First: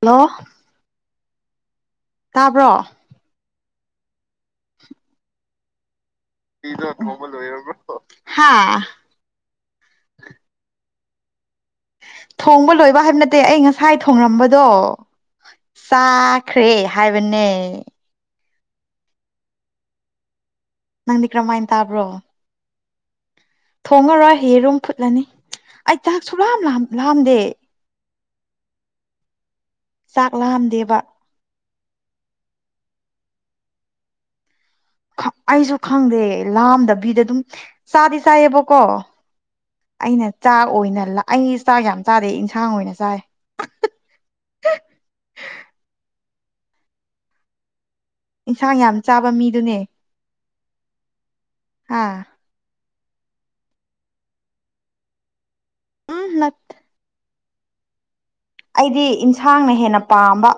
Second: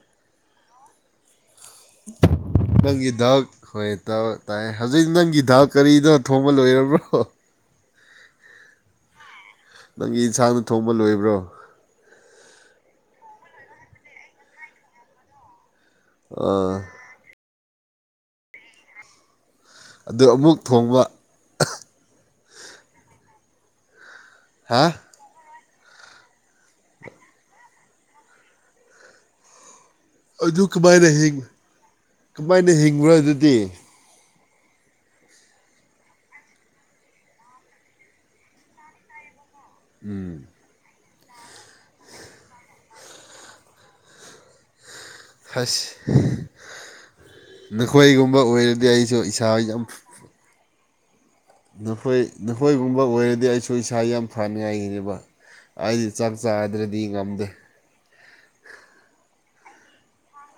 hello ꯇꯥꯕ꯭ꯔꯣ ꯅꯪꯒꯤ ꯗꯥꯛ ꯍꯣꯏ ꯇ ꯇꯥꯏ ꯍꯧꯖꯤꯛ ꯅꯪꯒꯤ ꯗꯥꯛ ꯀꯔꯤꯅ ꯊꯣꯕ ꯂꯣꯏꯔꯕ꯭ꯔꯣ ꯍꯥꯥ ꯑꯃ ꯂꯣꯏꯕ꯭ꯔꯣ ꯊꯣꯡꯕ ꯂꯣꯏꯕ ꯍꯥꯏꯕ ꯅꯠꯇꯦ ꯑꯩ ꯉꯁꯥꯏ ꯊꯣꯡꯂꯝꯕꯗꯣ ꯆꯥꯈ꯭ꯔꯦ ꯑꯥ ꯍꯥꯏꯕꯅꯦ ꯑꯗ ꯑꯃꯨꯛ ꯊꯣꯡꯕ ꯅꯪꯗꯤ ꯀꯔꯝꯍꯥꯏꯅ ꯇꯥꯕ꯭ꯔꯣ ꯊꯣꯡꯉꯔꯣꯏ ꯌꯦꯔꯨꯝ ꯍꯥ ꯐꯨꯠꯂꯅꯤ ꯑꯩ ꯆꯥꯛ ꯁꯨꯂꯥꯝ ꯂꯥꯝꯗꯦ ꯆꯥꯛ ꯑꯗꯨ ꯂꯥꯝꯗꯦꯕ ꯀꯃꯥꯏꯅ ꯀꯃꯥꯏꯅ ꯍꯤꯡꯕꯔ ꯑꯗꯨꯗꯤ ꯑꯩꯁꯨ ꯈꯪꯗꯦ ꯂꯥꯝꯗꯕꯤꯗ ꯑꯗꯨꯝ ꯆꯥꯗꯤ ꯆꯥꯏꯌꯦꯕꯀꯣ ꯑꯩꯅ ꯆꯥ ꯑꯣꯏꯅ ꯂꯥꯛ ꯑꯩ ꯆꯥꯛ ꯌꯥꯝ ꯆꯥꯗꯦ ꯏꯟꯁꯥꯡ ꯑꯣꯏꯅ ꯆꯥꯏ ꯍꯁ ꯅꯈꯣꯏꯒꯨꯝꯕ ꯏꯟꯁꯥꯡ ꯑꯣꯏꯔꯗꯤ ꯌꯥꯝ ꯑꯩꯁꯨ ꯆꯥꯕ ꯏꯁꯥ ꯃꯤꯗꯨꯅꯦ ꯌꯥꯝ ꯍꯥ ꯅꯈꯣꯏ ꯅꯈꯣꯏꯒꯨꯝꯕ ꯑꯣꯏꯔꯗꯤ ꯑꯩꯁꯨ ꯏꯁꯥ ꯌꯥꯝ ꯐꯅꯤꯡꯉꯥꯏꯒꯤꯕ ꯑꯩꯗꯤ ꯆꯥꯛ ꯎꯝ ꯆꯥꯗ꯭ꯔꯗꯤ ꯉꯝꯗꯦ ꯑꯩꯗꯤ ꯏꯟꯁꯥꯡꯅ ꯍꯦꯟꯅ ꯄꯥꯝꯕ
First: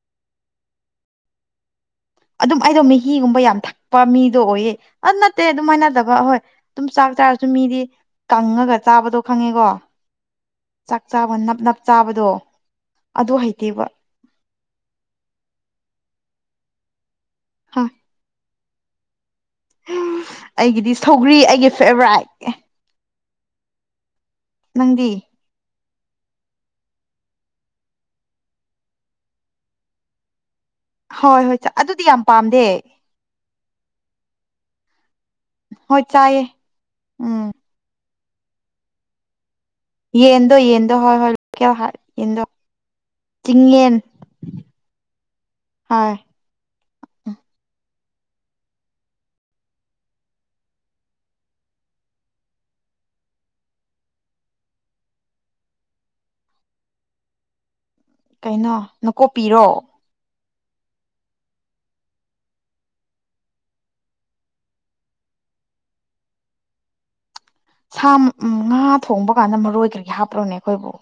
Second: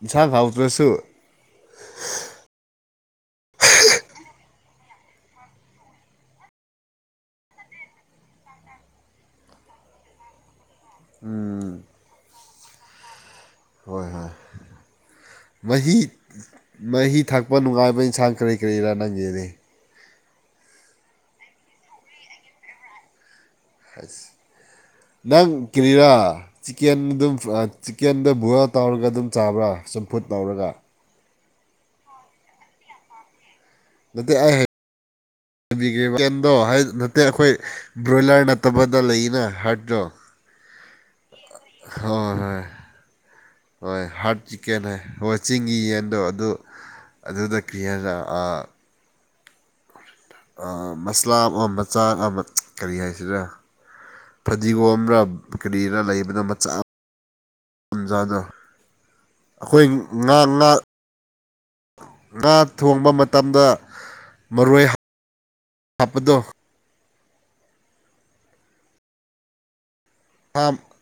ꯑꯦꯟꯁꯥꯡ ꯍꯥꯎꯗ꯭ꯔꯁꯨ ꯑꯗꯨꯝ ꯑꯩꯗꯣ ꯃꯥꯍꯤꯒꯨꯝꯕ ꯌꯥꯝ ꯊꯛꯄ ꯃꯤꯗꯣ ꯑꯣꯏꯌꯦ ꯑꯗꯨ ꯅꯠꯇꯦ ꯑꯗꯨꯃꯥꯏꯅꯠꯇꯕ ꯑꯍꯣꯏ ꯑꯗꯨꯝ ꯆꯥꯛ ꯆꯥꯔꯁꯨ ꯃꯤꯗꯤ ꯀꯪꯉꯒ ꯆꯥꯕꯗꯣ ꯈꯪꯉꯦꯀꯣ ꯆꯥꯛ ꯆꯥꯕ ꯅꯞ ꯅꯞ ꯆꯥꯕꯗꯣ ꯑꯗꯨ ꯍꯩꯇꯦꯕ ꯍꯣꯏ ꯍꯣꯏ ꯃꯍꯤ ꯃꯍꯤ ꯊꯛꯄ ꯍ ꯅꯨꯡꯉꯥꯏꯕ ꯏꯟꯁꯥꯡ ꯀꯔꯤ ꯀꯔꯤꯔꯥ ꯅꯪꯒꯤꯗꯤ ꯑꯩꯒꯤꯗꯤ ꯁꯧꯒ꯭ꯔꯤ ꯑꯩꯒꯤ ꯐꯦꯚꯔꯥꯏꯠ ꯅꯪ ꯀꯦꯔꯤꯔꯥ ꯆꯤꯛꯀꯦꯟ ꯑꯗꯨꯝ ꯆꯤꯀꯦꯟꯗ ꯕꯣꯏꯜ ꯇꯧꯔꯒ ꯑꯗꯨꯝ ꯆꯥꯕ꯭ꯔꯥ ꯆꯝꯐꯨꯠ ꯇꯧꯔꯒ ꯍꯣꯏ ꯍꯣꯏ ꯑꯗꯨꯗꯤ ꯌꯥꯝ ꯄꯥꯝꯗꯦ ꯅꯠꯇꯦ ꯍꯣꯏ ꯆꯥꯏꯌꯦ ꯑꯩꯒꯦꯗꯣ ꯅꯠꯇꯦ ꯎꯝ ꯑꯩꯈꯣꯏ ꯕ꯭ꯔꯣꯏꯂꯔ ꯅꯠꯇꯕꯗ ꯂꯩꯅ ꯍꯠ ꯌꯦꯟꯗꯣ ꯌꯦꯟꯗꯣ ꯍꯣꯏ ꯍꯣꯏ ꯂꯣꯀꯦꯜ ꯍꯥꯔ ꯍꯣꯏ ꯌꯦꯟꯗꯣ ꯍꯣꯏ ꯆꯤꯡꯌꯦꯟ ꯍꯣꯏ ꯍꯥꯔꯠ ꯆꯤꯛꯀꯦꯟ ꯍꯥꯏ ꯍꯣꯏ ꯆꯤꯡꯒꯤ ꯍꯣꯏ ꯌꯦꯟꯗꯣ ꯑꯗꯨ ꯑꯗꯨꯗ ꯀꯔꯤ ꯍꯥꯏꯔ ꯑꯥ ꯃꯁꯂꯥ ꯑꯃ ꯃꯆꯥꯛ ꯑꯃ ꯀꯔꯤ ꯍꯥꯏꯁꯤꯔ ꯐꯗꯤꯒꯣꯝꯔ ꯀꯔꯤꯔꯥ ꯂꯩꯕꯗꯣ ꯃꯆꯥ ꯑꯃ ꯇꯟꯖꯥꯗ ꯀꯩꯅꯣ ꯅꯀꯨꯞꯄꯤꯔꯣ ꯑꯈꯣꯏ ꯉꯥ ꯉꯥ ꯉꯥ ꯊꯣꯡꯕ ꯃꯇꯝꯗ ꯃꯔꯣꯏ ꯍꯦꯞ ꯍꯥꯞꯄꯗꯣ ꯁꯥ ꯉꯥ ꯊꯣꯡꯕ ꯀꯥꯟꯗ ꯃꯔꯣꯏ ꯀꯔꯤ ꯍꯥꯞꯄꯂꯣꯅꯦ ꯉꯥ ꯑꯩꯈꯣꯏꯕꯨ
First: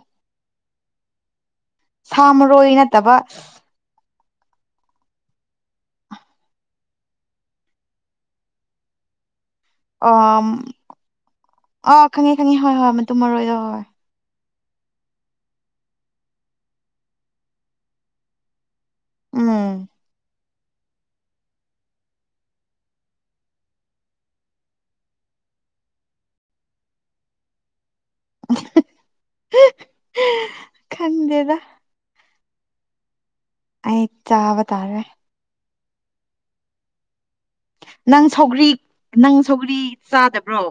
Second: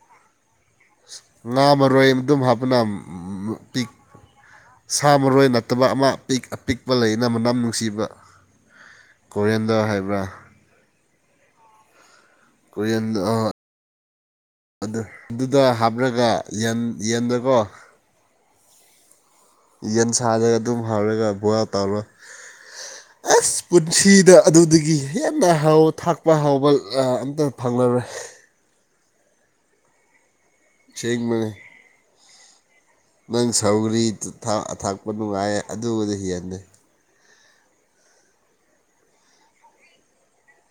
ꯉꯥ ꯃꯔꯣꯏ ꯁꯥ ꯑꯗꯨꯝ ꯃꯔꯣꯏ ꯍꯥꯞꯄꯅꯝ ꯅꯠꯇꯕ ꯄꯤꯛ ꯁꯥ ꯃꯔꯣꯏ ꯅꯠꯇꯕ ꯑꯃ ꯑꯄꯤꯛ ꯑꯄꯤꯛꯄ ꯂꯩꯅ ꯃꯅꯝ ꯅꯨꯡꯁꯤꯕ ꯀꯣꯔꯤꯟꯗ ꯑ ꯍꯥꯏꯕ꯭ꯔꯥ ꯑꯥ ꯈꯪꯉꯤ ꯈꯪꯉꯦ ꯍꯣꯏ ꯍꯣꯏ ꯀꯣꯔꯤꯌꯥꯟ ꯃꯇ ꯃꯔꯣꯏꯗꯣ ꯍꯣꯏ ꯑꯗꯨꯗ ꯍꯥꯞꯂꯒ ꯌꯦꯟ ꯌꯦꯟꯗꯀꯣ ꯎꯝ ꯌꯦꯟ ꯁꯥꯔꯒ ꯑꯗꯨꯝ ꯍꯞꯔꯒ ꯕ꯭ꯣꯌꯜ ꯇꯧꯔ [inaudible] ꯑꯁ ꯄꯨꯟꯁꯤꯗ ꯑꯗꯨꯗꯒꯤ ꯍꯦꯟꯅ ꯍꯥꯎ ꯊꯥꯛꯄ ꯍꯥꯎꯕ ꯑꯝꯇ ꯐꯪꯂꯔꯣꯏ ꯑꯁꯦꯡꯕꯅꯤ ꯈꯪꯗꯦꯗ ꯅꯪ ꯑꯩ ꯁꯧꯒꯔꯤ ꯆꯥꯕ ꯇꯥꯔꯦ ꯑꯊꯥꯛꯄ ꯅꯨꯡꯉꯥꯏ ꯑꯗꯨꯕꯨꯗꯤ ꯍꯦꯟꯅꯩ ꯅꯪ ꯁꯧꯒ꯭ꯔꯤ ꯅꯪ ꯁꯧꯒ꯭ꯔꯤ ꯆꯥꯗꯕ꯭ꯔꯣ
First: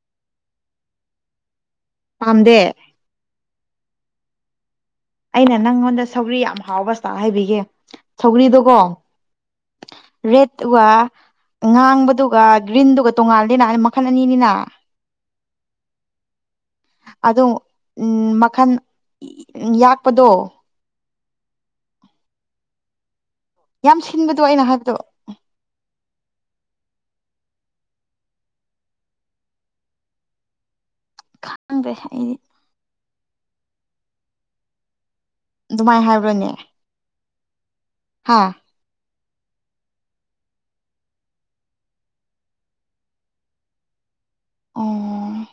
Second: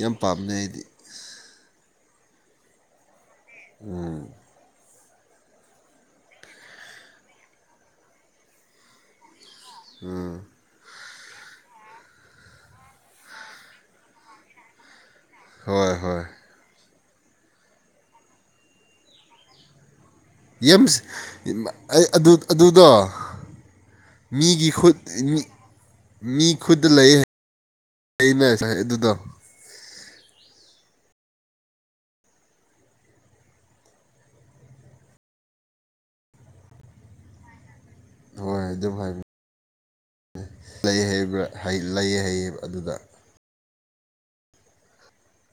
ꯌꯥꯝ ꯄꯥꯝꯅꯩ ꯑꯩꯗꯤ ꯄꯝꯗꯦ ꯎꯝ ꯑꯩꯅ ꯅꯪꯉꯣꯟꯗ ꯁꯧꯒ꯭ꯔꯤ ꯌꯥꯝ ꯍꯥꯎꯕꯁꯇꯥꯥꯛ ꯍꯥꯏꯕꯤꯒꯦ ꯁꯧꯒ꯭ꯔꯤꯗꯣꯀꯣ ꯔꯦꯠ ꯋꯥ ꯉꯥꯡꯕꯗꯨꯒ ꯒ꯭ꯔꯤꯟꯗꯨꯒ ꯇꯣꯡꯉꯥꯜꯂꯦꯅ ꯃꯈꯜ ꯑꯅꯤꯅꯤꯅ ꯍꯣꯏ ꯍꯣꯏ ꯑꯗꯣꯡ ꯎꯝ ꯃꯈꯜ ꯌꯥꯛꯄꯗꯣ ꯌꯥꯝ ꯑꯩ ꯑꯗꯨ ꯑꯗꯨꯗꯣ ꯌꯥꯝ ꯁꯤꯟꯕꯗꯣ ꯑꯩꯅ ꯃꯤꯒꯤ ꯍꯥꯏꯕꯗꯣ ꯈꯨꯠ ꯃꯤ ꯈꯨꯠ ꯂꯩꯌꯦ ꯑꯩꯅ ꯅꯁꯥꯏ ꯑꯗꯨꯗꯣ ꯈꯪꯗꯦ ꯑꯩꯗꯤ ꯑꯗꯨꯃꯥꯏꯅ ꯍꯥꯏꯕ꯭ꯔꯅꯦ ꯍꯣꯏ ꯑꯗꯨꯝ ꯍꯥꯏꯕ ꯂꯩ ꯍꯥꯏꯕꯔꯥ ꯍꯥꯏ ꯂꯩ ꯍꯩꯏ ꯑꯗꯨꯗ ꯑꯣ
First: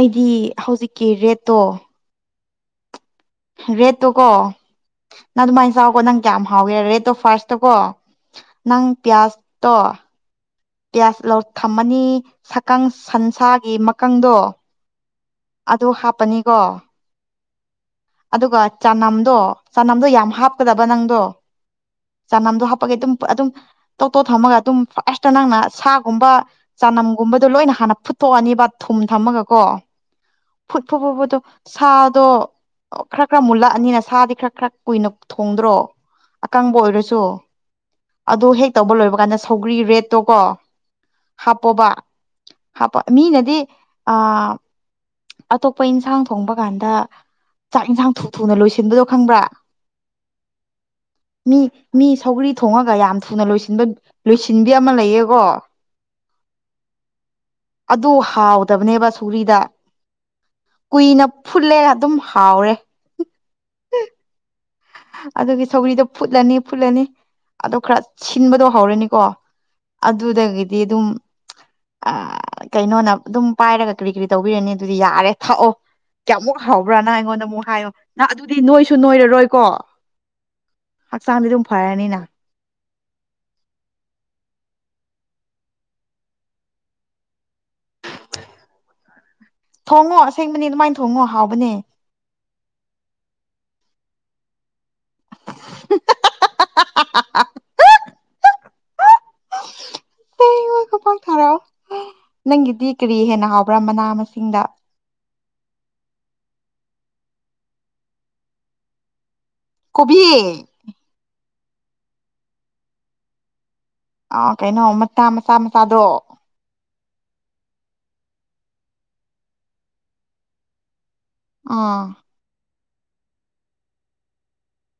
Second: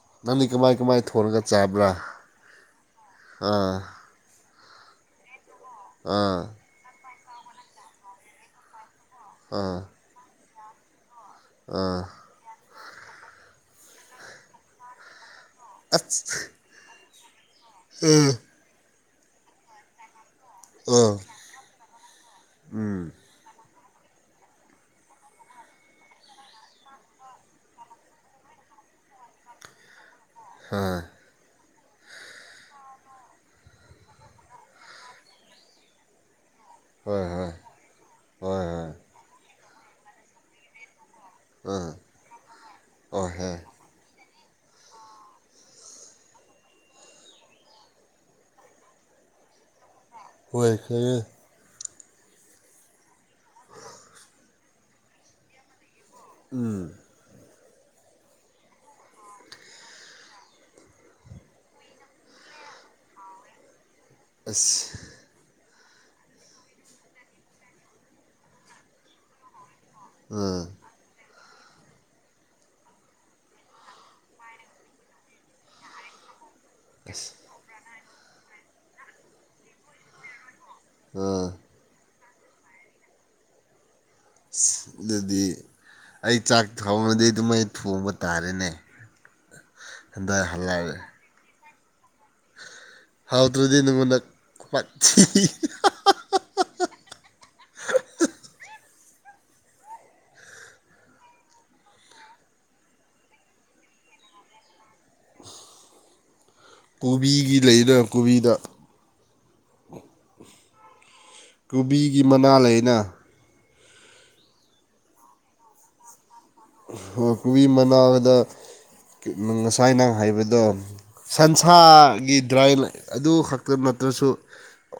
ꯑꯩꯗꯤ ꯅꯪꯗꯤ ꯀꯃꯥꯏ ꯀꯃꯥꯏ ꯍꯧꯖꯤꯛꯀꯤ ꯊꯣꯡꯉꯒ ꯔꯦꯠꯇꯣ ꯆꯥꯕ꯭ꯔꯥ ꯑꯥ ꯔꯦꯠꯇꯣꯀꯣ ꯅꯪ ꯑꯗꯨꯃꯥꯏꯅ ꯆꯥꯎꯀꯣ ꯅꯪ ꯑꯥ ꯀꯌꯥꯝ ꯍꯥꯎꯒꯦ ꯔꯦꯠꯇꯣ ꯐꯥꯔꯁꯇꯣ ꯀꯣ ꯅꯪ ꯄꯤꯌꯥꯁꯇꯣ ꯑꯥ ꯄꯤꯌꯥꯖ ꯂꯧ ꯑꯥ ꯊꯝꯃꯅꯤ ꯊꯀꯪ ꯁꯟꯁꯥꯒꯤ ꯃꯀꯪꯗꯣ ꯑꯗꯨ ꯑꯁ ꯍꯥꯞꯄꯅꯤꯀꯣ ꯎꯝ ꯑꯗꯨꯒ ꯆꯅꯝꯗꯣ ꯆꯅꯝꯗꯣ ꯌꯥꯝ ꯍꯥꯞꯀꯗꯕ ꯑꯥ ꯅꯪꯗꯣ ꯆꯅꯝꯗꯣ ꯍꯥꯞꯄꯒꯤ ꯎꯝ ꯑꯗꯨꯝ ꯑꯗꯨꯝ ꯇꯧ ꯇꯣ ꯊꯝꯃꯒ ꯑꯗꯨꯝ ꯐꯥꯔꯁꯇ ꯅꯪꯅ ꯁꯥꯒꯨꯝꯕ ꯆꯅꯝꯒꯨꯝꯕꯗꯣ ꯂꯣꯏꯅ ꯍꯥꯟꯅ ꯐꯨꯠꯇꯣꯛꯑꯅꯤꯕ ꯊꯨꯝ ꯊꯝꯃꯒ ꯀꯣ ꯐꯨꯠ ꯐꯨ ꯐꯨꯕꯗꯣ ꯁꯥꯗꯣ ꯈꯔ ꯈꯔ ꯃꯨꯜꯂꯛꯑꯅꯤꯅ ꯁꯥꯗꯤ ꯈꯔ ꯈꯔ ꯀꯨꯏꯅ ꯊꯣꯡꯗ꯭ꯔꯣ ꯑꯀꯪꯕ ꯑꯣꯏꯔꯁꯨ ꯍꯣꯏ ꯍꯣꯏ ꯍꯣꯏ ꯑꯗꯣ ꯍꯣꯏ ꯍꯦꯛ ꯇꯧꯕ ꯍꯣꯏ ꯂꯣꯏꯕ ꯀꯥꯟꯗ ꯁꯧꯒ꯭ꯔꯤ ꯔꯦꯠꯇꯣ ꯀꯣ ꯍꯥꯞꯄꯣꯕ ꯑꯥ ꯍꯥꯞꯄ ꯑꯣ ꯍꯦ ꯃꯤꯅꯗꯤ ꯑꯥ ꯑꯇꯣꯞꯄ ꯏꯟꯁꯥꯡ ꯊꯣꯡꯕ ꯀꯥꯟꯗ ꯆꯥꯛ ꯏꯟꯁꯥꯡ ꯊꯨ ꯊꯨꯅ ꯂꯣꯏꯁꯤꯟꯕꯗꯣ ꯈꯪꯕ꯭ꯔꯥ ꯃꯤ [unintelligible] ꯃꯤ ꯁꯧꯒ꯭ꯔꯤ ꯊꯣꯡꯉꯒ ꯌꯥꯝ ꯊꯨꯅ ꯂꯣꯏꯁꯟ ꯂꯣꯏꯁꯤꯟꯕꯤ ꯑꯃ ꯂꯩꯌꯦꯀꯣ ꯎꯝ ꯑꯗꯨ ꯍꯥꯎꯗꯕꯅꯦꯕ ꯁꯨꯒ꯭ꯔꯤꯗ ꯀꯨꯏꯅ ꯐꯨꯠꯂꯦ ꯑꯗꯨꯝ ꯍꯥꯎꯔꯦ ꯑꯁ ꯑꯗꯨꯒꯤ ꯁꯧꯒꯔꯤꯗꯣ ꯐꯨꯠꯂꯅꯤ ꯐꯨꯠꯂꯅꯤ ꯑꯗꯣ ꯈꯔ ꯁꯤꯟꯕꯗꯣ ꯍꯧꯔꯅꯤꯀꯣ ꯑꯥ ꯑꯗꯨꯗꯒꯤꯗꯤ ꯑꯗꯨꯝ ꯑ ꯀꯩꯅꯣꯅ ꯑꯗꯨꯝ ꯄꯥꯏꯔꯒ ꯀꯔꯤ ꯀꯔꯤ ꯇꯧꯕꯤꯔꯅꯤ ꯑꯗꯨꯗꯤ ꯌꯥꯔꯦ ꯊꯥꯛꯑꯣ ꯀꯌꯥꯃꯨꯛ ꯍꯥꯎꯕ꯭ꯔ ꯅ ꯑꯁ ꯑꯩꯉꯣꯟꯗ ꯑꯃꯨꯛ ꯍꯥꯏꯌꯣ ꯅ ꯑꯗꯨꯗꯤ ꯅꯣꯏꯁꯨ ꯅꯣꯏꯔꯔꯣꯏꯀꯣ ꯑꯥ ꯍꯛꯆꯥꯡꯗꯤ ꯑꯗꯨꯝ ꯐꯔꯅꯤꯅ ꯑꯗꯨꯗꯤ ꯑꯩ ꯆꯥꯛ ꯊꯣꯡꯉꯗꯤ ꯑꯗꯨꯃꯥꯏ ꯊꯣꯡꯕ ꯇꯥꯔꯦꯅꯦ ꯊꯣꯡꯉꯣ ꯍꯟꯗꯛ ꯑꯁꯦꯡꯕꯅꯦ ꯑꯗꯨꯃꯥꯏꯅ ꯍꯜꯂꯛꯑꯒ ꯊꯣꯡꯉꯣ ꯍꯥꯎꯕꯅꯦ ꯍꯥꯎꯗ꯭ꯔꯗꯤ ꯅꯪꯉꯣꯟꯗ ꯋꯥꯊꯤꯗꯤ ꯍ [inaudible] ꯊꯥꯔꯛꯑꯣ ꯅꯪꯒꯤꯗꯤ ꯀꯔꯤ ꯍꯦꯟꯅ ꯍꯥꯎꯕ꯭ꯔꯥ ꯃꯅꯥ ꯃꯁꯤꯡꯗ [inaudible] ꯀꯣꯕꯤꯒꯤ ꯂꯩꯅ ꯀꯣꯕꯤꯗ ꯀꯣꯕꯤ ꯀꯣꯕꯤꯒꯤ ꯃꯅꯥ ꯂꯩꯅ ꯑ ꯀꯩꯅꯣ ꯃꯆꯥ ꯃꯆꯥ ꯃꯆꯥꯗꯣ ꯀꯨꯕꯤ ꯃꯅꯥꯗ ꯉꯁꯥꯏ ꯅꯪ ꯍꯥꯏꯕꯗꯣ ꯑꯥ ꯁꯟꯁꯥꯒꯤ ꯗ꯭ꯔꯥꯏꯟ ꯑꯗꯨ ꯈꯛꯇ ꯅꯠꯇ꯭ꯔꯁꯨ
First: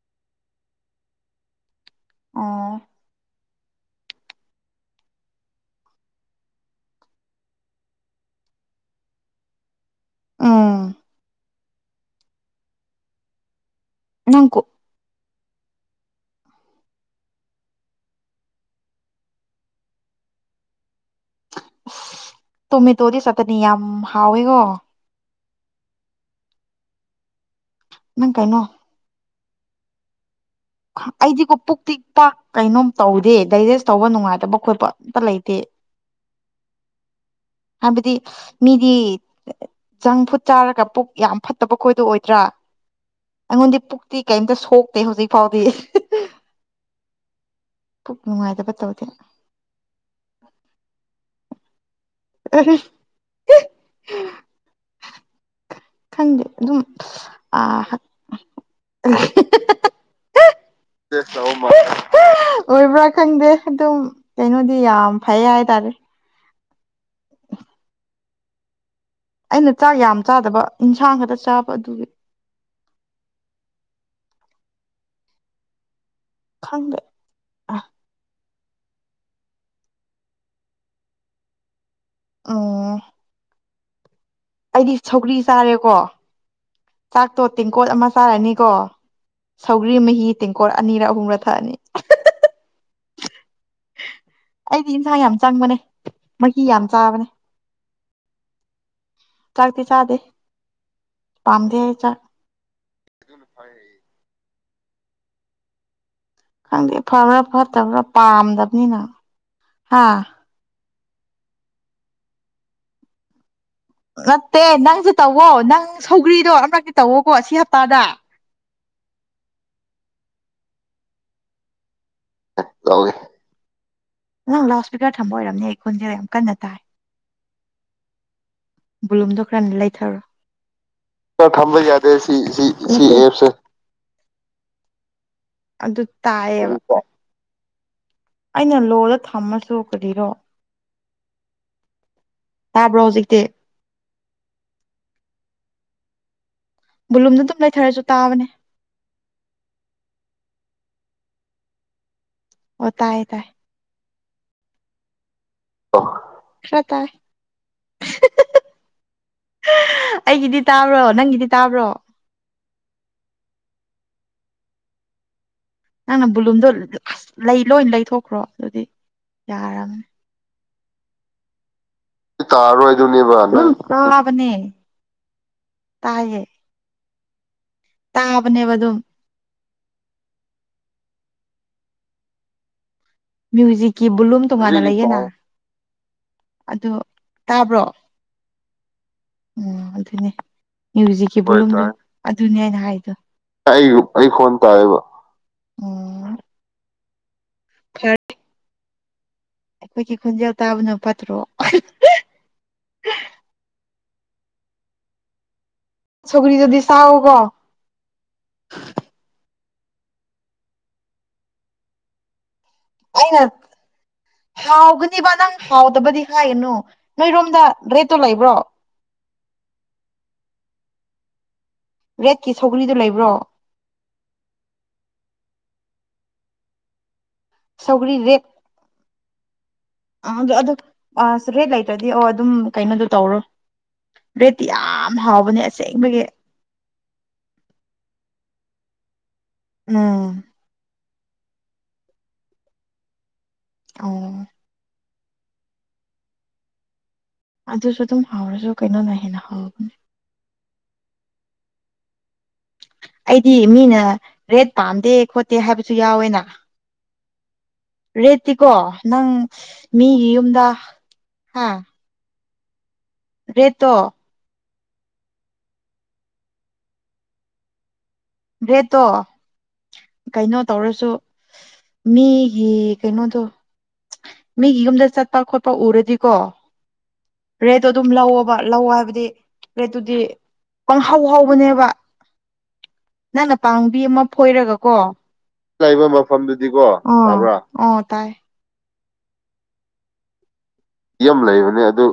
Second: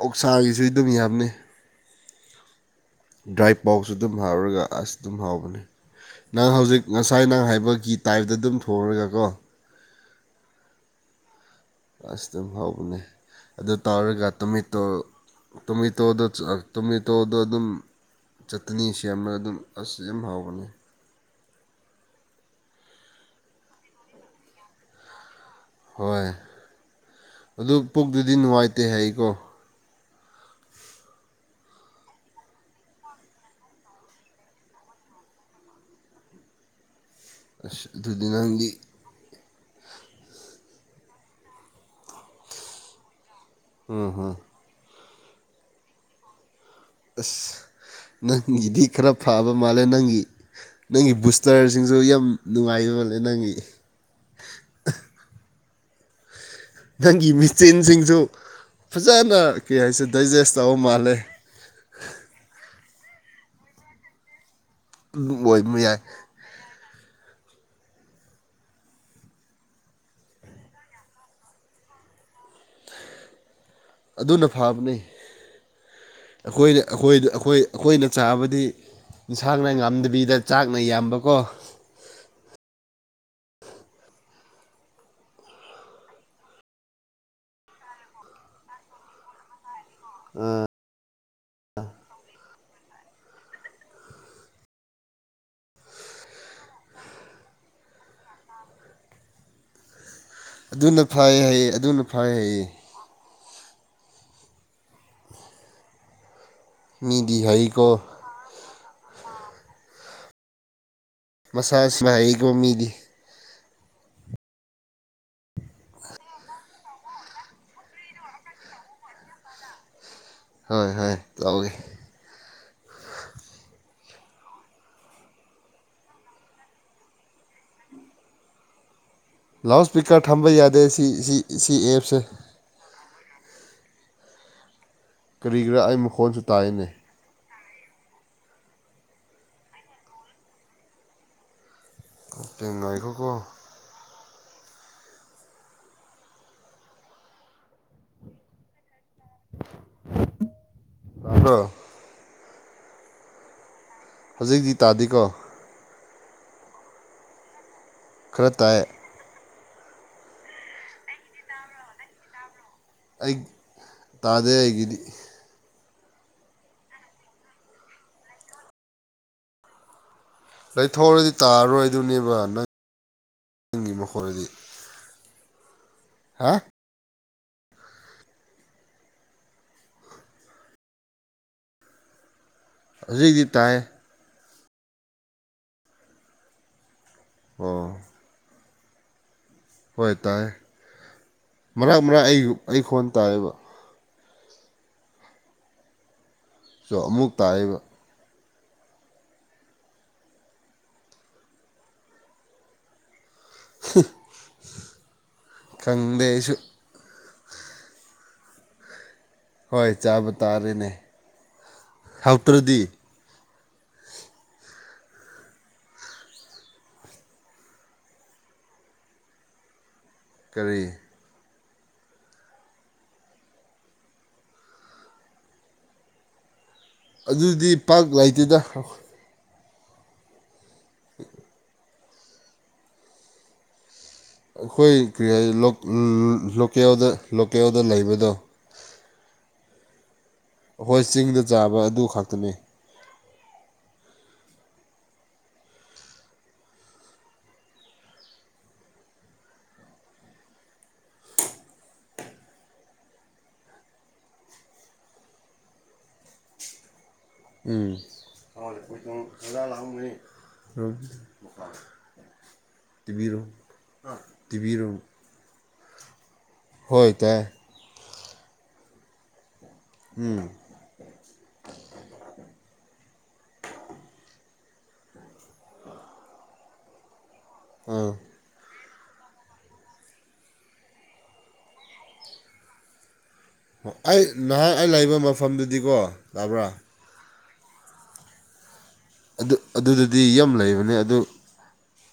ꯑꯣꯛꯁꯥꯒꯤꯁꯨ ꯑꯗꯨꯝ ꯌꯥꯝꯅꯤ ꯑꯥ ꯗ꯭ꯔꯥꯏ ꯄꯥꯎꯁꯨ ꯑꯗꯨꯝ ꯍꯥꯎꯔꯒ ꯑꯁ ꯑꯗꯨꯝ ꯍꯥꯎꯕꯅꯦ ꯅꯪ ꯍꯧꯖꯤꯛ ꯉꯁꯥꯏ ꯅꯪ ꯍꯥꯏꯕꯛꯀꯤ ꯇꯥꯏꯞꯇ ꯑꯗꯨꯝ ꯊꯣꯛꯔꯒ ꯀꯣ ꯎꯝ ꯑꯁ ꯑꯗꯨꯝ ꯍꯧꯕꯅꯦ ꯑꯗꯨ ꯇꯧꯔꯒ ꯅꯪ ꯇꯣꯃꯦꯇꯣ ꯇꯣꯃꯦꯇꯣꯗ ꯇꯣꯃꯦꯇꯣꯗ ꯑꯗꯨꯝ ꯆꯇꯅꯤ ꯁꯦꯝꯅ ꯑꯗꯨꯝ ꯑꯁ ꯌꯥꯝ ꯍꯥꯎꯕꯅꯤ ꯇꯣꯃꯦ ꯇꯣꯗꯤ ꯆꯠꯇꯅꯤ ꯌꯥꯝ ꯍꯥꯎꯋꯦꯀꯣ ꯍꯣꯏ ꯑꯗꯨ ꯅꯪ ꯄꯨꯛꯛꯇꯨꯗꯤ ꯀꯩꯅꯣ ꯅꯨꯡꯉꯥꯏꯇꯦ ꯍꯥꯏꯀꯣ ꯑꯩꯗꯤꯀꯣ ꯄꯨ ꯇꯤꯛꯇ ꯀꯩꯅꯣꯝ ꯇꯧꯗꯦ ꯗꯥꯏꯖꯦꯁ ꯇꯧꯕ ꯅꯨꯡꯉꯥꯏꯇꯕ ꯈꯣꯠꯄ ꯑꯝꯇ ꯂꯩꯇꯦ ꯑꯁ ꯍꯥꯏꯕꯗꯤ ꯑꯗꯨꯗꯤ ꯅꯪꯗꯤ ꯃꯤꯗꯤ ꯖꯪ ꯐꯨꯗ ꯆꯥꯔꯒ ꯄꯨꯛ ꯌꯥꯝ ꯐꯠꯇꯕ ꯈꯈꯣꯏꯗ ꯑꯣꯏꯗ꯭ꯔꯥ ꯑꯩꯉꯣꯟꯗꯤ ꯎꯝ ꯄꯨꯛꯇꯤ ꯍꯝ ꯀꯩꯝꯇ ꯁꯣꯛꯇꯦ ꯍꯧꯖꯤꯛ ꯐꯥꯎꯗꯤ ꯑꯁ ꯄꯨꯛ ꯅꯨꯡꯉꯥꯏꯇꯕ ꯅꯪꯒꯤꯗꯤ ꯇꯧꯗꯦ ꯈꯔ ꯐꯥꯕ ꯃꯥꯜꯂꯦ ꯅꯪꯒꯤ ꯅꯪꯒꯤꯕꯨ ꯇ꯭ꯔꯁꯤꯡꯁꯨ ꯌꯥꯝ ꯅꯨꯡꯉꯥꯏꯕ ꯃꯥꯜꯂꯦ ꯅꯪꯒꯤ ꯈꯪꯗꯦ ꯑꯗꯨꯝ ꯅꯪꯒꯤ ꯃꯦꯆꯤꯟꯁꯤꯡꯁꯨ ꯐꯖꯅ ꯀꯩ ꯍꯥꯏꯁꯦ ꯗꯥꯏꯖꯦꯁ ꯇꯧꯕ ꯃꯥꯜꯂꯦ ꯑꯣꯏꯕ꯭ꯔꯥ ꯈꯪꯗꯦ ꯑꯗꯨꯝ ꯀꯩꯅꯣꯗꯤ ꯌꯥꯝ ꯑꯗꯨꯝ ꯐꯩ ꯑꯣꯏꯕ ꯍꯥꯏꯇꯥꯔꯦ ꯌꯥꯏ ꯑꯩꯅ ꯆꯥꯛ ꯌꯥꯝ ꯆꯥꯗꯕ ꯏꯟꯁꯥꯡ ꯈꯛꯇ ꯆꯥꯕ ꯑꯗꯨꯒꯤ ꯑꯗꯨꯅ ꯐꯕꯅꯤ ꯑꯩꯈꯣꯏꯅ ꯈꯪꯗꯦ ꯑꯩꯈꯣꯏꯗ ꯑꯩꯈꯣꯏ ꯑꯩꯈꯣꯏꯅ ꯆꯥꯕꯗꯤ ꯏꯟꯁꯥꯡꯅ ꯉꯝꯗꯕꯤꯗ ꯆꯥꯛꯅ ꯌꯥꯝꯕꯀꯣ ꯑꯣ ꯑꯩꯗꯤ ꯁꯧꯒ꯭ꯔꯤ ꯆꯥꯔꯦꯀꯣ ꯆꯥꯛꯇꯣ ꯇꯦꯡꯀꯣꯠ ꯑꯃ ꯆꯥꯔꯅꯤꯀꯣ ꯁꯧꯒ꯭ꯔꯤ ꯃꯍꯤ ꯇꯦꯡꯀꯣꯜ ꯑꯅꯤꯔ ꯑꯍꯨꯝꯔ ꯊꯛꯑꯅꯤ ꯑꯩꯗꯤ ꯏꯟꯁꯥꯡ ꯌꯥꯝ ꯆꯪꯕꯅꯦ ꯃꯍꯤ ꯌꯥꯝ ꯆꯥꯕꯅꯦ ꯆꯥꯛꯇꯤ ꯆꯥꯗꯦ ꯑꯗꯨꯅ ꯐꯩ ꯍꯥꯏꯌꯦ ꯑꯗꯨꯅ ꯐꯩ ꯍꯥꯏꯌꯦ ꯑꯗꯨꯅ ꯐꯩ ꯍꯥꯏꯌꯦ ꯈꯪꯗꯦ ꯃꯤꯗꯤ ꯐꯕ꯭ꯔꯥ ꯍꯩꯀꯣ ꯐꯠꯇꯕ꯭ꯔꯥ ꯄꯥꯝꯗꯕꯅꯤꯅ ꯍꯥ ꯃꯁꯥ ꯏꯁꯃꯥꯏꯀꯣ ꯃꯤꯗꯤ ꯅꯠꯇꯦ ꯅꯪꯁꯨ ꯇꯧꯋꯣ ꯅꯪ ꯁꯧꯒ꯭ꯔꯤꯗꯣ ꯑꯃꯂꯛꯇꯤ ꯇꯧꯋꯣꯀꯣ ꯁꯤ ꯍꯞꯇꯥꯗ ꯍꯣꯏ ꯍꯣꯏ ꯇꯧꯒꯦ ꯑꯦ ꯇꯧꯒꯦ ꯅꯪ ꯂꯥꯎꯠ ꯏꯁꯄꯤꯀꯔ ꯊꯝꯕ ꯑꯣꯏꯔꯝꯅꯦ ꯑꯩ ꯈꯣꯟꯖꯦꯜ ꯌꯥꯝ ꯀꯟꯅ ꯇꯥꯏ ꯚꯣꯂꯨꯝꯗꯣ ꯈꯔ ꯂꯥꯎꯠ ꯂꯩꯊꯔꯣ ꯏꯁꯄꯤꯀꯔ ꯊꯝꯕ ꯌꯥꯗꯦ ꯁꯤ ꯁꯤ ꯂꯥꯎꯠ ꯁꯤ ꯊꯝꯕ ꯌꯥꯗꯦ ꯑꯦꯞꯁꯦ ꯁꯤ ꯁꯤ ꯁꯤꯑꯦꯞꯁꯦ [inaudible] ꯀꯔꯤꯒꯤꯔꯥ ꯑꯩ ꯃꯈꯣꯟꯁꯨ ꯇꯥꯏꯅꯦ ꯑꯩꯅ ꯂꯣꯗ ꯊꯝꯃꯁꯨ ꯀꯔꯤꯔꯣ ꯉꯥꯛꯇꯪ ꯇꯥꯕ꯭ꯔꯣ ꯉꯥꯏꯈꯣꯀꯣ ꯍꯧꯖꯤꯛꯇꯤ ꯚꯣꯂꯨꯝꯗꯣ ꯑꯗꯨꯝ ꯂꯩꯊꯔꯁꯨ ꯇꯥꯕꯅꯦ ꯇꯥꯕ꯭ꯔꯣ ꯑꯣ ꯇꯥꯏ ꯇꯥꯏ ꯍꯧꯖꯤꯛꯇꯤ ꯇꯥꯗꯦꯀꯣ ꯑꯣ ꯈꯔ ꯇꯥꯏ ꯈꯔ ꯇꯥꯏ ꯑꯩꯒꯤꯗꯤ ꯇꯥꯕ꯭ꯔꯣ ꯅꯪꯒꯤꯗꯤ ꯇꯥꯕ꯭ꯔꯣ ꯑꯩ ꯇꯥꯗꯦ ꯑꯩꯒꯤꯗꯤ ꯅꯪꯅ ꯕꯨꯂꯨꯝꯗꯣ ꯑꯁ ꯂꯩ ꯂꯣꯏ ꯂꯩꯊꯣꯛꯈ꯭ꯔꯣ ꯑꯗꯨꯗꯤ ꯌꯥꯔꯕꯅꯤ ꯂꯩꯊꯣꯛꯔꯗꯤ ꯇꯥꯔꯣꯏ ꯇꯥꯔꯣꯏꯗꯨꯅꯦꯕ ꯑꯗꯨꯝ ꯃꯈꯣꯟꯗꯤ ꯇꯥꯕꯅꯦ ꯇꯥꯏꯌꯦ ꯍꯥ ꯇꯥꯕꯅꯦꯕꯑꯗꯨꯝ ꯍꯧꯖꯤꯛꯇꯤ ꯇꯥꯏ ꯃ꯭ꯌꯨꯖꯤꯛꯀꯤ ꯕꯣꯂꯨꯝ ꯇꯣꯉꯥꯟꯅ ꯂꯩꯌꯦꯅ ꯑꯗꯣ ꯑꯣ ꯇꯥꯕ꯭ꯔꯣ ꯎꯝ ꯍꯣꯏ ꯑꯗꯨꯅꯦ ꯇꯥꯏ ꯃ꯭ꯌꯨꯖꯤꯛꯀꯤ ꯚꯣꯂꯨꯝ ꯍꯣꯏ ꯇꯥꯏꯌꯦ ꯃꯔꯛ ꯃꯔꯛ ꯑꯩ ꯑꯗꯨꯅꯦ ꯍꯥꯏꯅ ꯑꯩ ꯈꯣꯟ ꯍꯥꯏꯗꯣ ꯇꯥꯏꯌꯦꯕ ꯇꯥꯏꯌꯦ ꯑꯩ ꯐꯣꯟ ꯇꯥꯏꯌꯦꯕ ꯇꯣ ꯑꯃꯨꯛ ꯇꯥꯏꯌꯦꯕ ꯐꯔꯦ ꯑꯩꯈꯣꯏꯒꯤ ꯈꯣꯟꯖꯦꯜ ꯇꯥꯕꯅ ꯐꯠꯇ꯭ꯔꯣ ꯍ ꯁꯧꯒ꯭ꯔꯤꯗꯨꯗꯤ ꯆꯥꯎꯑꯣꯀꯣ ꯍꯣꯏ ꯆꯥꯕ ꯇꯥꯔꯦꯅꯦ ꯍꯥꯎꯇ꯭ꯔꯗꯤ ꯑꯩꯅ ꯍꯥꯎꯒꯅꯤꯕ ꯅꯪ ꯍꯥꯎꯗꯕꯗꯤ ꯍꯥꯏꯒꯅꯨ ꯅꯣꯏꯔꯣꯝꯗ ꯔꯦꯠꯇꯣ ꯂꯩꯕ꯭ꯔꯣ ꯀꯔꯤ ꯔꯦꯠꯀꯤ ꯁꯧꯒꯔꯤꯗꯣ ꯂꯩꯕ꯭ꯔꯣ ꯑꯗꯨꯗꯤ ꯄꯥꯥꯛ ꯂꯩꯥꯇꯦꯗ ꯑ ꯑꯥꯗ ꯑꯗꯨ ꯑꯥꯁ ꯔꯦꯠ ꯂꯩꯇ꯭ꯔꯗꯤ ꯑꯣ ꯑꯗꯨꯝ ꯀꯩꯅꯣꯗꯣ ꯇꯧꯔꯣ ꯔꯦꯠꯇꯤ ꯑꯩꯈꯣꯏ ꯌꯥꯝ ꯀꯔꯤ ꯍꯥꯏ ꯍꯥꯎꯕꯅꯦ ꯂꯣꯛ ꯂꯣ ꯑꯁꯦꯡꯕꯒꯤ ꯂꯣꯀꯦꯜꯗ ꯂꯣꯀꯦꯜꯗ ꯂꯩꯕꯗꯣ ꯎꯝ ꯍꯣꯏ ꯆꯤꯡꯗ ꯆꯥꯕ ꯑꯗꯨ ꯈꯛꯇꯅꯤ ꯑꯣ ꯑꯗꯨꯁꯨ ꯑꯗꯨꯝ ꯍꯥꯎꯔꯁꯨ ꯀꯩꯅꯣꯅ ꯍꯦꯟꯅ ꯍꯥꯎꯕꯅꯦ ꯑꯩꯗꯤ ꯃꯤꯅ ꯔꯦꯠ ꯄꯥꯝꯗꯦ ꯈꯣꯠꯇꯦ ꯍꯥꯏꯕꯁꯨ ꯌꯥꯎꯋꯦꯅ ꯎꯝ ꯔꯦꯠꯇꯤꯀꯣ ꯅꯪ ꯃꯤꯒꯤ ꯌꯨꯝꯗ [unintelligible] [inaudible] ꯇꯤꯚꯤꯔꯣ ꯔꯦꯠꯇꯣ ꯑ ꯇꯤꯚꯤꯔꯣ ꯍꯣꯏ ꯇꯥꯏ ꯔꯦꯠꯇꯣ ꯀꯩꯅꯣ ꯇꯧꯔꯁꯨ ꯃꯤꯒꯤ ꯀꯩꯅꯣꯗꯣ ꯃꯤꯒꯤ ꯌꯨꯝꯗ ꯆꯠꯄ ꯈꯣꯠꯄ ꯎꯔꯗꯤꯀꯣ ꯔꯦꯠꯇꯣ ꯑꯗꯨꯝ ꯑꯥ ꯂꯧꯑꯣꯕ ꯂꯧꯑꯣ ꯍꯥꯏ ꯕꯗꯤ ꯔꯦꯠꯇꯨꯗꯤ ꯄꯪ ꯍꯧ ꯍꯧꯕꯅꯦꯕ ꯅꯪꯅ ꯄꯥꯝꯕꯤ ꯑꯩ ꯑꯃ ꯅꯍꯥꯟ ꯐꯣꯏꯔꯒ ꯑꯩ ꯀꯣ ꯂꯩꯕ ꯃꯐꯝꯗꯨꯗꯤꯀꯣ ꯂꯩꯕ ꯇꯥꯕ꯭ꯔꯥ ꯃꯐꯝꯗꯨꯗꯤꯀꯣ ꯑ ꯇꯥꯕ꯭ꯔꯥ ꯑꯣ ꯇꯥꯏ ꯑꯗꯨ ꯑꯗꯨꯗꯗꯤ ꯌꯥꯝ ꯂꯩꯕꯅꯤ ꯌꯥꯝ ꯂꯩꯕꯅꯦ ꯑꯗꯨ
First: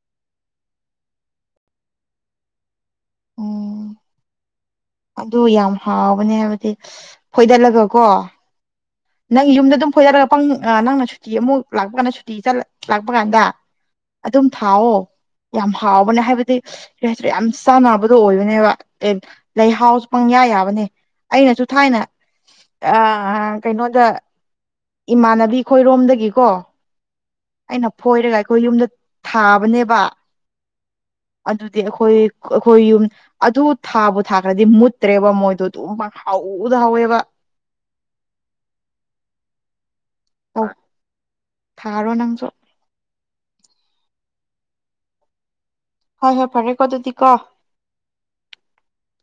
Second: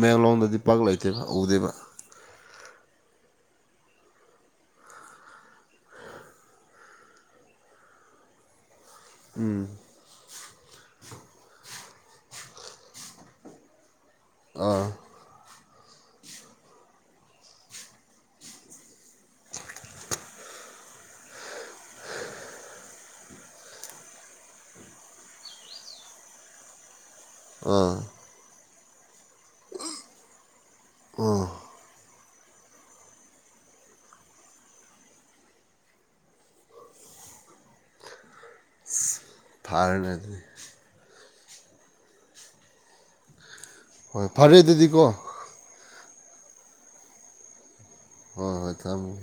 ꯃꯌꯥꯡꯂꯣꯡꯗꯗꯤ ꯄꯥꯛ ꯂꯩꯇꯦꯕ ꯎꯗꯦꯕ ꯎꯝ ꯑꯗꯨ ꯌꯥꯝ ꯍꯥꯎꯕꯅꯦ ꯍꯥꯏꯕꯗꯤ ꯐꯣꯏꯗꯠꯂꯒꯀꯣ ꯅꯪ ꯌꯨꯝꯗ ꯑꯗꯨꯝ ꯐꯣꯏꯗꯠꯂꯒ ꯄꯪ ꯑ ꯅꯪꯅ ꯁꯨꯇꯤ ꯑꯃꯨꯛ ꯂꯥꯛꯄ ꯀꯥꯟꯗ ꯁꯨꯇꯤ ꯆꯠꯂ ꯂꯥꯛꯄ ꯀꯥꯟꯗ ꯑꯗꯨꯝ ꯑꯥ ꯊꯥꯎꯑꯣ ꯌꯥꯝ ꯍꯥꯎꯕꯅꯦ ꯍꯥꯏꯕꯗꯤ ꯀꯩꯍꯥꯏꯁꯤꯔ ꯌꯥꯝ ꯆꯥꯟꯅꯕꯗꯣ ꯑꯣꯏꯕꯅꯦꯕ ꯀꯩ ꯂꯩꯍꯥꯎ ꯄꯪꯌꯥ ꯌꯥꯏ ꯌꯥꯕꯅꯦ ꯑꯩꯅꯁꯨ ꯊꯥꯏꯅ ꯑꯥ ꯀꯩꯅꯣꯗ ꯏꯃꯥꯟꯅꯕꯤ ꯈꯣꯏꯔꯣꯝꯗꯒꯤꯀꯣ ꯑꯩꯅ ꯑꯥ ꯐꯣꯏꯔꯒ ꯑꯩꯈꯣꯏ ꯌꯨꯝꯗ ꯊꯥꯕꯅꯦꯕ ꯑꯗꯨꯗꯤ ꯑꯩꯈꯣꯏ ꯑꯩꯈꯣꯏ ꯌꯨꯝ ꯑꯗꯨ ꯊꯥꯕꯨ ꯊꯥꯈ꯭ꯔꯗꯤ ꯃꯨꯠꯇ꯭ꯔꯦꯕ ꯃꯣꯏꯗꯣ ꯑꯗꯨꯝ ꯄꯪꯍꯧꯗ ꯍꯥꯎꯋꯦꯕ [inaudible] ꯊꯥꯔꯅꯦ ꯑꯧ ꯊꯥꯔꯣ ꯅꯪꯁꯨ ꯍꯣꯏ ꯐꯔꯦ ꯑꯗꯨꯗꯤꯀꯣ ꯍꯣꯏ ꯍꯣꯏ ꯐꯔꯦꯀꯣ ꯑꯗꯨꯗꯤ ꯀꯣ ꯍꯣꯏ ꯍꯣꯏ ꯊꯝ ꯎꯝ